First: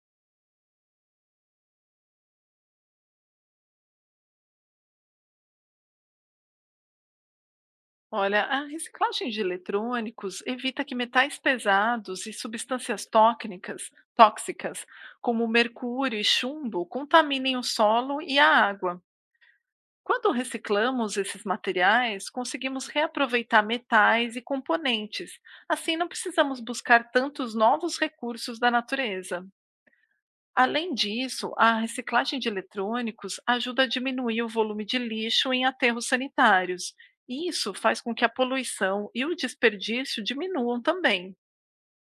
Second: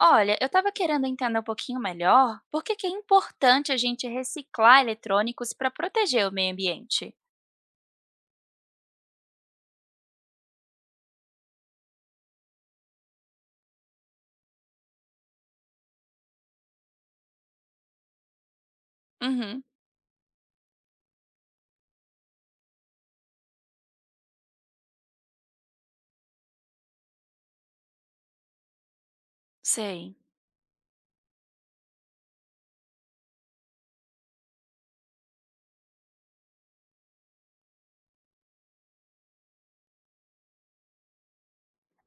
Olha, eu estava querendo entender um pouquinho melhor por que que é importante a gente reciclar eletrônicos para proteger o meio ambiente. Olha, a reciclagem de eletrônicos evita que metais pesados e substâncias tóxicas, como mercúrio e chumbo, contaminem o solo e a água. Uhum, Quando reciclamos esses materiais, conseguimos reaproveitar metais e componentes. Assim, não precisamos buscar tantos novos recursos da natureza. sei. Além disso, a reciclagem de eletrônicos ajuda a diminuir o volume de lixo em aterros sanitários. E isso faz com que a poluição e o desperdício diminuam também.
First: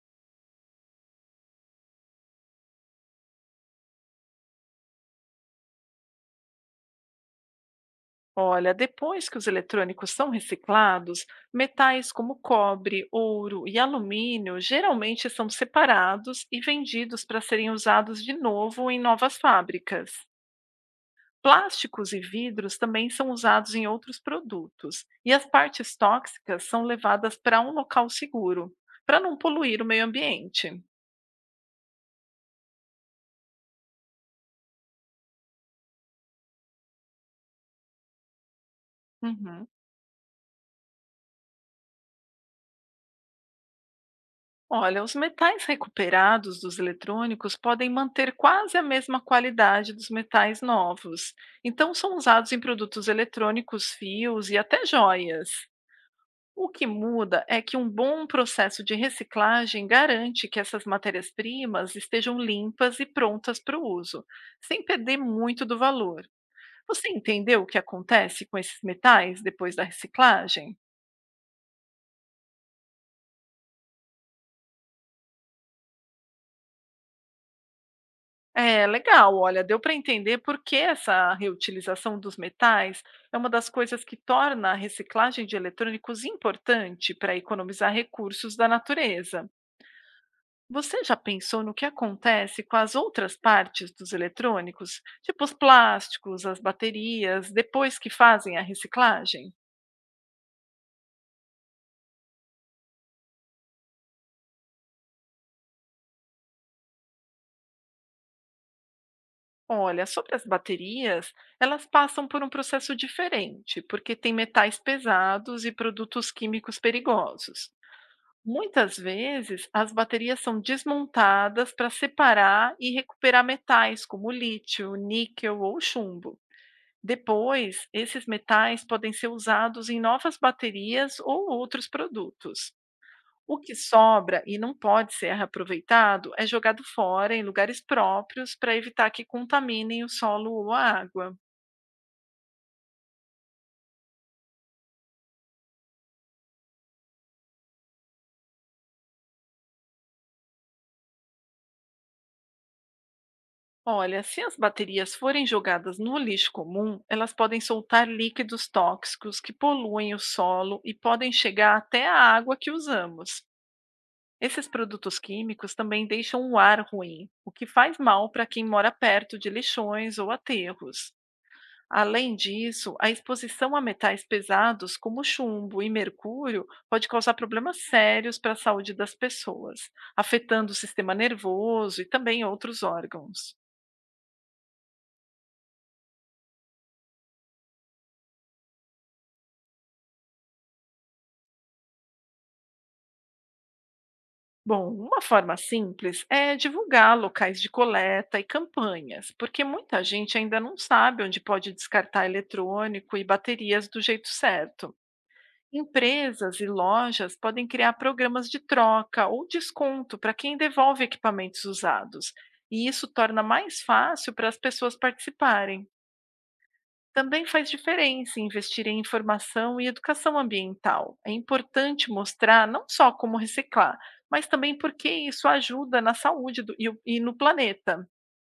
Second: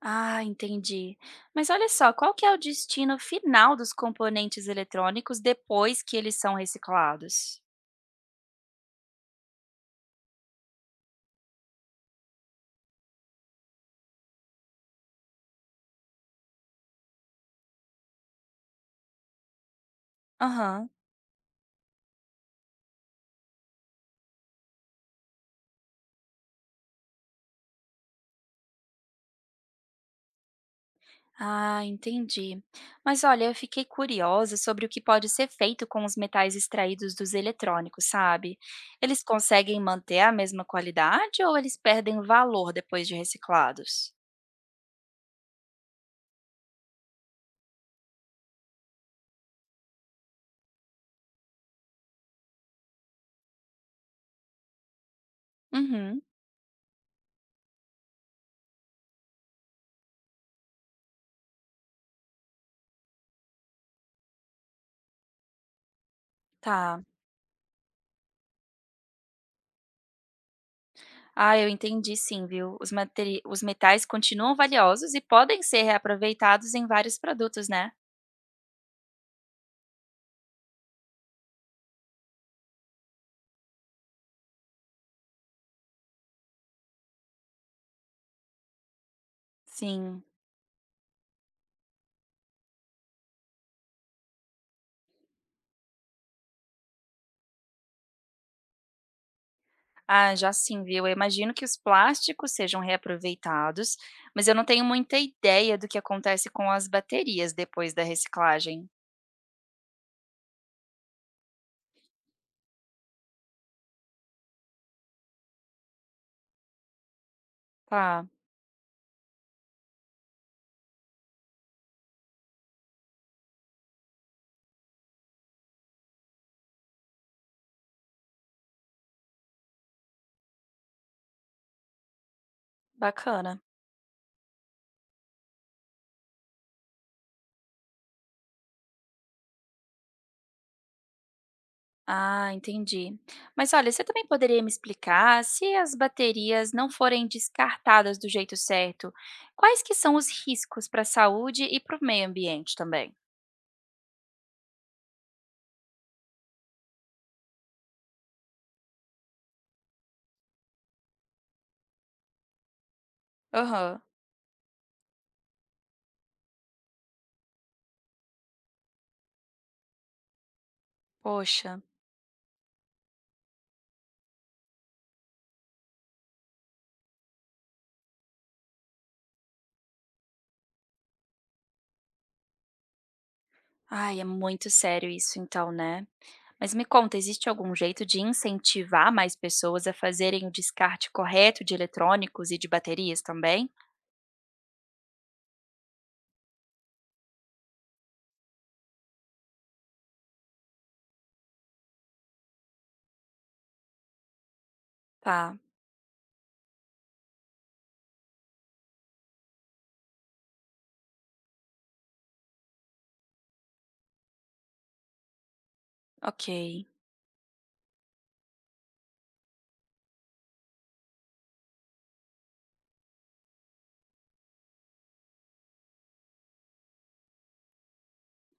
Ah, entendi. Mas olha só, qual que é o destino final dos componentes eletrônicos depois que eles são reciclados? Olha, depois que os eletrônicos são reciclados, metais como cobre, ouro e alumínio geralmente são separados e vendidos para serem usados de novo em novas fábricas. Aham. Plásticos e vidros também são usados em outros produtos, e as partes tóxicas são levadas para um local seguro, para não poluir o meio ambiente. Ah, entendi. Mas olha, eu fiquei curiosa sobre o que pode ser feito com os metais extraídos dos eletrônicos, sabe? Eles Uhum. conseguem manter a mesma qualidade ou eles perdem valor depois de reciclados? Olha, os metais recuperados dos eletrônicos podem manter quase a mesma qualidade dos metais novos, então são usados em produtos eletrônicos, fios e até joias. Uhum, O que muda é que um bom processo de reciclagem garante que essas matérias-primas estejam limpas e prontas para o uso, sem perder muito do valor. tá. Você entendeu o que acontece com esses metais depois da reciclagem? Ah, eu entendi sim, viu? Os metais continuam valiosos e podem ser reaproveitados em vários produtos, né? É legal, olha, deu para entender por que essa reutilização dos metais é uma das coisas que torna a reciclagem de eletrônicos importante para economizar recursos da natureza. Sim. Você já pensou no que acontece com as outras partes dos eletrônicos, tipo os plásticos, as baterias, depois que fazem a reciclagem? Ah, já sim, viu? Eu imagino que os plásticos sejam reaproveitados, mas eu não tenho muita ideia do que acontece com as baterias depois da reciclagem. Olha, sobre as baterias, elas passam por um processo diferente, porque tem metais pesados e produtos químicos perigosos. Tá, Muitas vezes, as baterias são desmontadas para separar e recuperar metais como lítio, níquel ou chumbo. Depois, esses metais podem ser usados em novas baterias ou outros produtos. O bacana. que sobra e não pode ser reaproveitado é jogado fora em lugares próprios para evitar que contaminem o solo ou a água. Ah, entendi. Mas olha, você também poderia me explicar se as baterias não forem descartadas do jeito certo, quais que são os riscos para a saúde e para o meio ambiente também? Olha, se as baterias forem jogadas no lixo comum, elas podem soltar líquidos tóxicos que poluem o solo e podem chegar até a água que usamos. Aham, Esses produtos químicos também deixam o ar ruim, o que faz mal para quem mora perto de lixões ou aterros. poxa. Além disso, a exposição a metais pesados como chumbo e mercúrio pode causar problemas sérios para a saúde das pessoas, afetando o sistema nervoso e também outros órgãos. Ai, é muito sério isso então, né? Mas me conta, existe algum jeito de incentivar mais pessoas a fazerem o descarte correto de eletrônicos e de baterias também? Bom, uma forma simples é divulgar locais de coleta e campanhas, porque muita gente ainda não sabe onde pode descartar eletrônico e baterias do jeito certo. Tá, Empresas e lojas podem criar programas de troca ou desconto para quem devolve equipamentos usados, e isso torna mais fácil para as pessoas participarem. ok. Também faz diferença investir em informação e educação ambiental. É importante mostrar não só como reciclar, mas também porque isso ajuda na saúde no planeta.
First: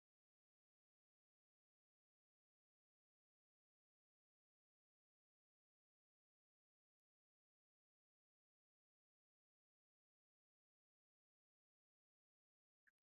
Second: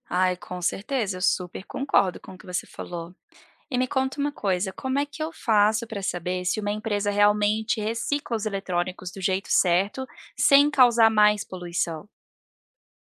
Ai, com certeza, eu super concordo com o que você falou. E me conta uma coisa, como é que eu faço para saber se uma empresa realmente recicla os eletrônicos do jeito certo, sem causar mais poluição?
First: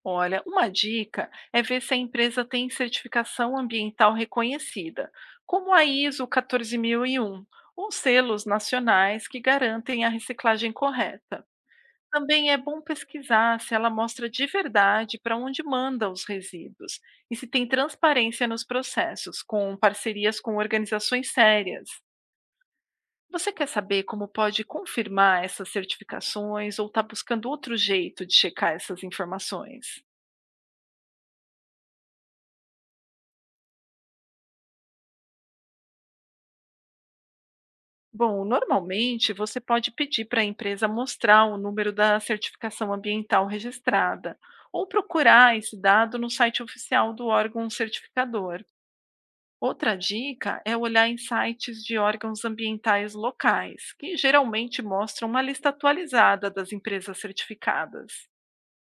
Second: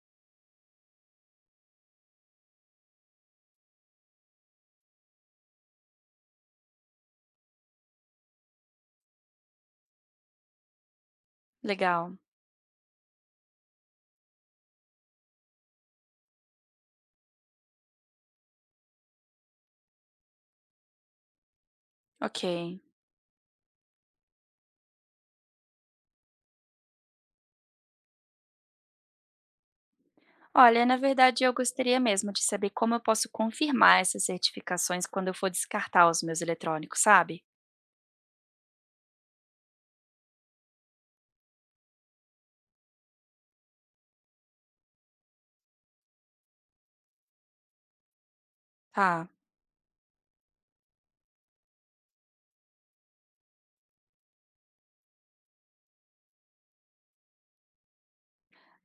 Olha, uma dica é ver se a empresa tem certificação ambiental reconhecida, como a ISO 14001, ou selos nacionais que garantem a reciclagem correta. Legal, Também é bom pesquisar se ela mostra de verdade para onde manda os resíduos e se tem transparência nos processos, com parcerias com organizações sérias. ok. Você quer saber como pode confirmar essas certificações ou está buscando outro jeito de checar essas informações? Olha, na verdade, eu gostaria mesmo de saber como eu posso confirmar essas certificações quando eu for descartar os meus eletrônicos, sabe? Bom, normalmente você pode pedir para a empresa mostrar o número da certificação ambiental registrada, ou procurar esse dado no site oficial do órgão certificador. Tá. Outra dica é olhar em sites de órgãos ambientais locais, que geralmente mostram uma lista atualizada das empresas certificadas.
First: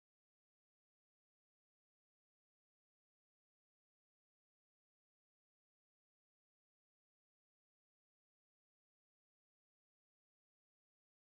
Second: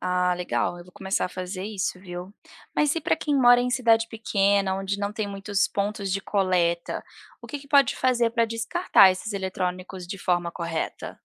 Ah, legal, eu vou começar a fazer isso, viu? Mas e para quem mora em cidade pequena, onde não tem muitos pontos de coleta, o que que pode fazer para descartar esses eletrônicos de forma correta?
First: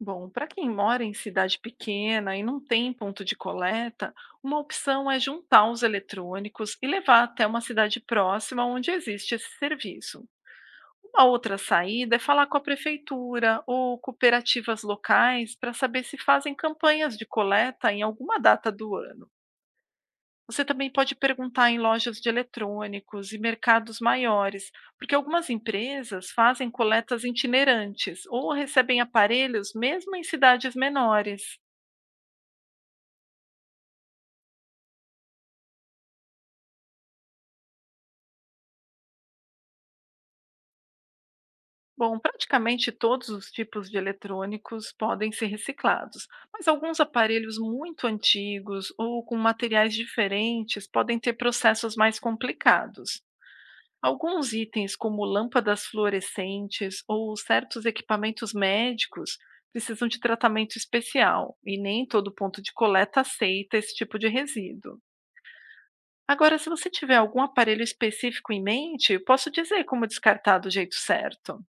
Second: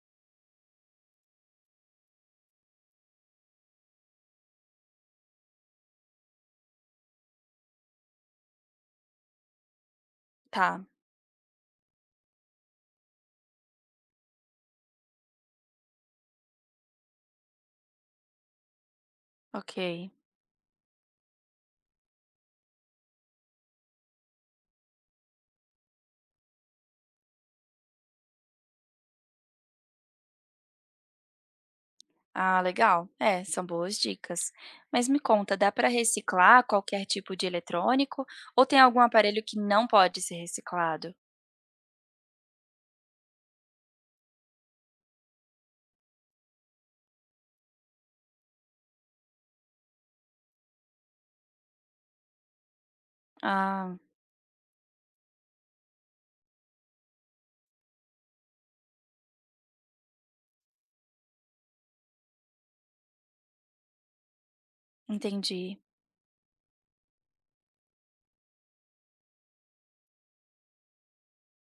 Bom, para quem mora em cidade pequena e não tem ponto de coleta, uma opção é juntar os eletrônicos e levar até uma cidade próxima onde existe esse serviço. Tá, Uma outra saída é falar com a prefeitura ou cooperativas locais para saber se fazem campanhas de coleta em alguma data do ano. ok. Você também pode perguntar em lojas de eletrônicos e mercados maiores, porque algumas empresas fazem coletas itinerantes ou recebem aparelhos mesmo em cidades menores. Ah, legal. É, são boas dicas. Mas me conta, dá para reciclar qualquer tipo de eletrônico ou tem algum aparelho que não pode ser reciclado? Bom, praticamente todos os tipos de eletrônicos podem ser reciclados, mas alguns aparelhos muito antigos ou com materiais diferentes podem ter processos mais complicados. Ah, Alguns itens, como lâmpadas fluorescentes ou certos equipamentos médicos, precisam de tratamento especial e nem todo ponto de coleta aceita esse tipo de resíduo. entendi. Agora, se você tiver algum aparelho específico em mente, eu posso dizer como descartar do jeito certo.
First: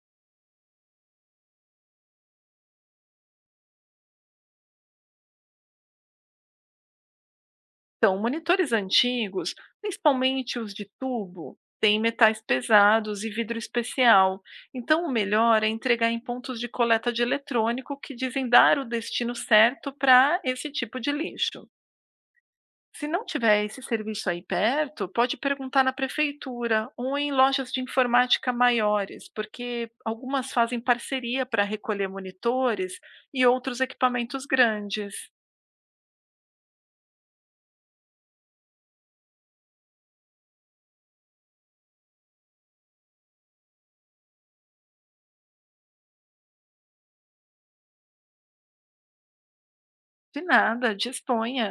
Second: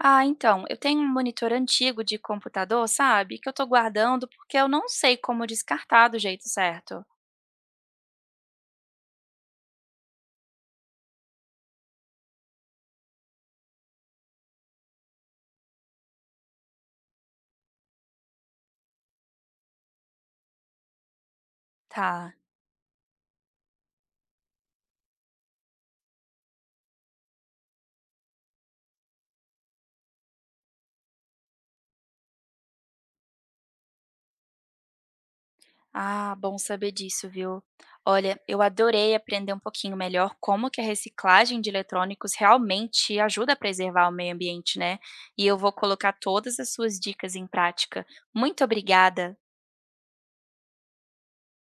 Ah, então, eu tenho um monitor antigo de computador, sabe? Que eu tô guardando porque eu não sei como descartar do jeito certo. Então, monitores antigos, principalmente os de tubo, têm metais pesados e vidro especial. Então, o melhor é entregar em pontos de coleta de eletrônico que dizem dar o destino certo para esse tipo de lixo. Tá. Se não tiver esse serviço aí perto, pode perguntar na prefeitura ou em lojas de informática maiores, porque algumas fazem parceria para recolher monitores e outros equipamentos grandes. Ah, bom saber disso, viu? Olha, eu adorei aprender um pouquinho melhor como que a reciclagem de eletrônicos realmente ajuda a preservar o meio ambiente, né? E eu vou colocar todas as suas dicas em prática. Muito obrigada. De nada, disponha.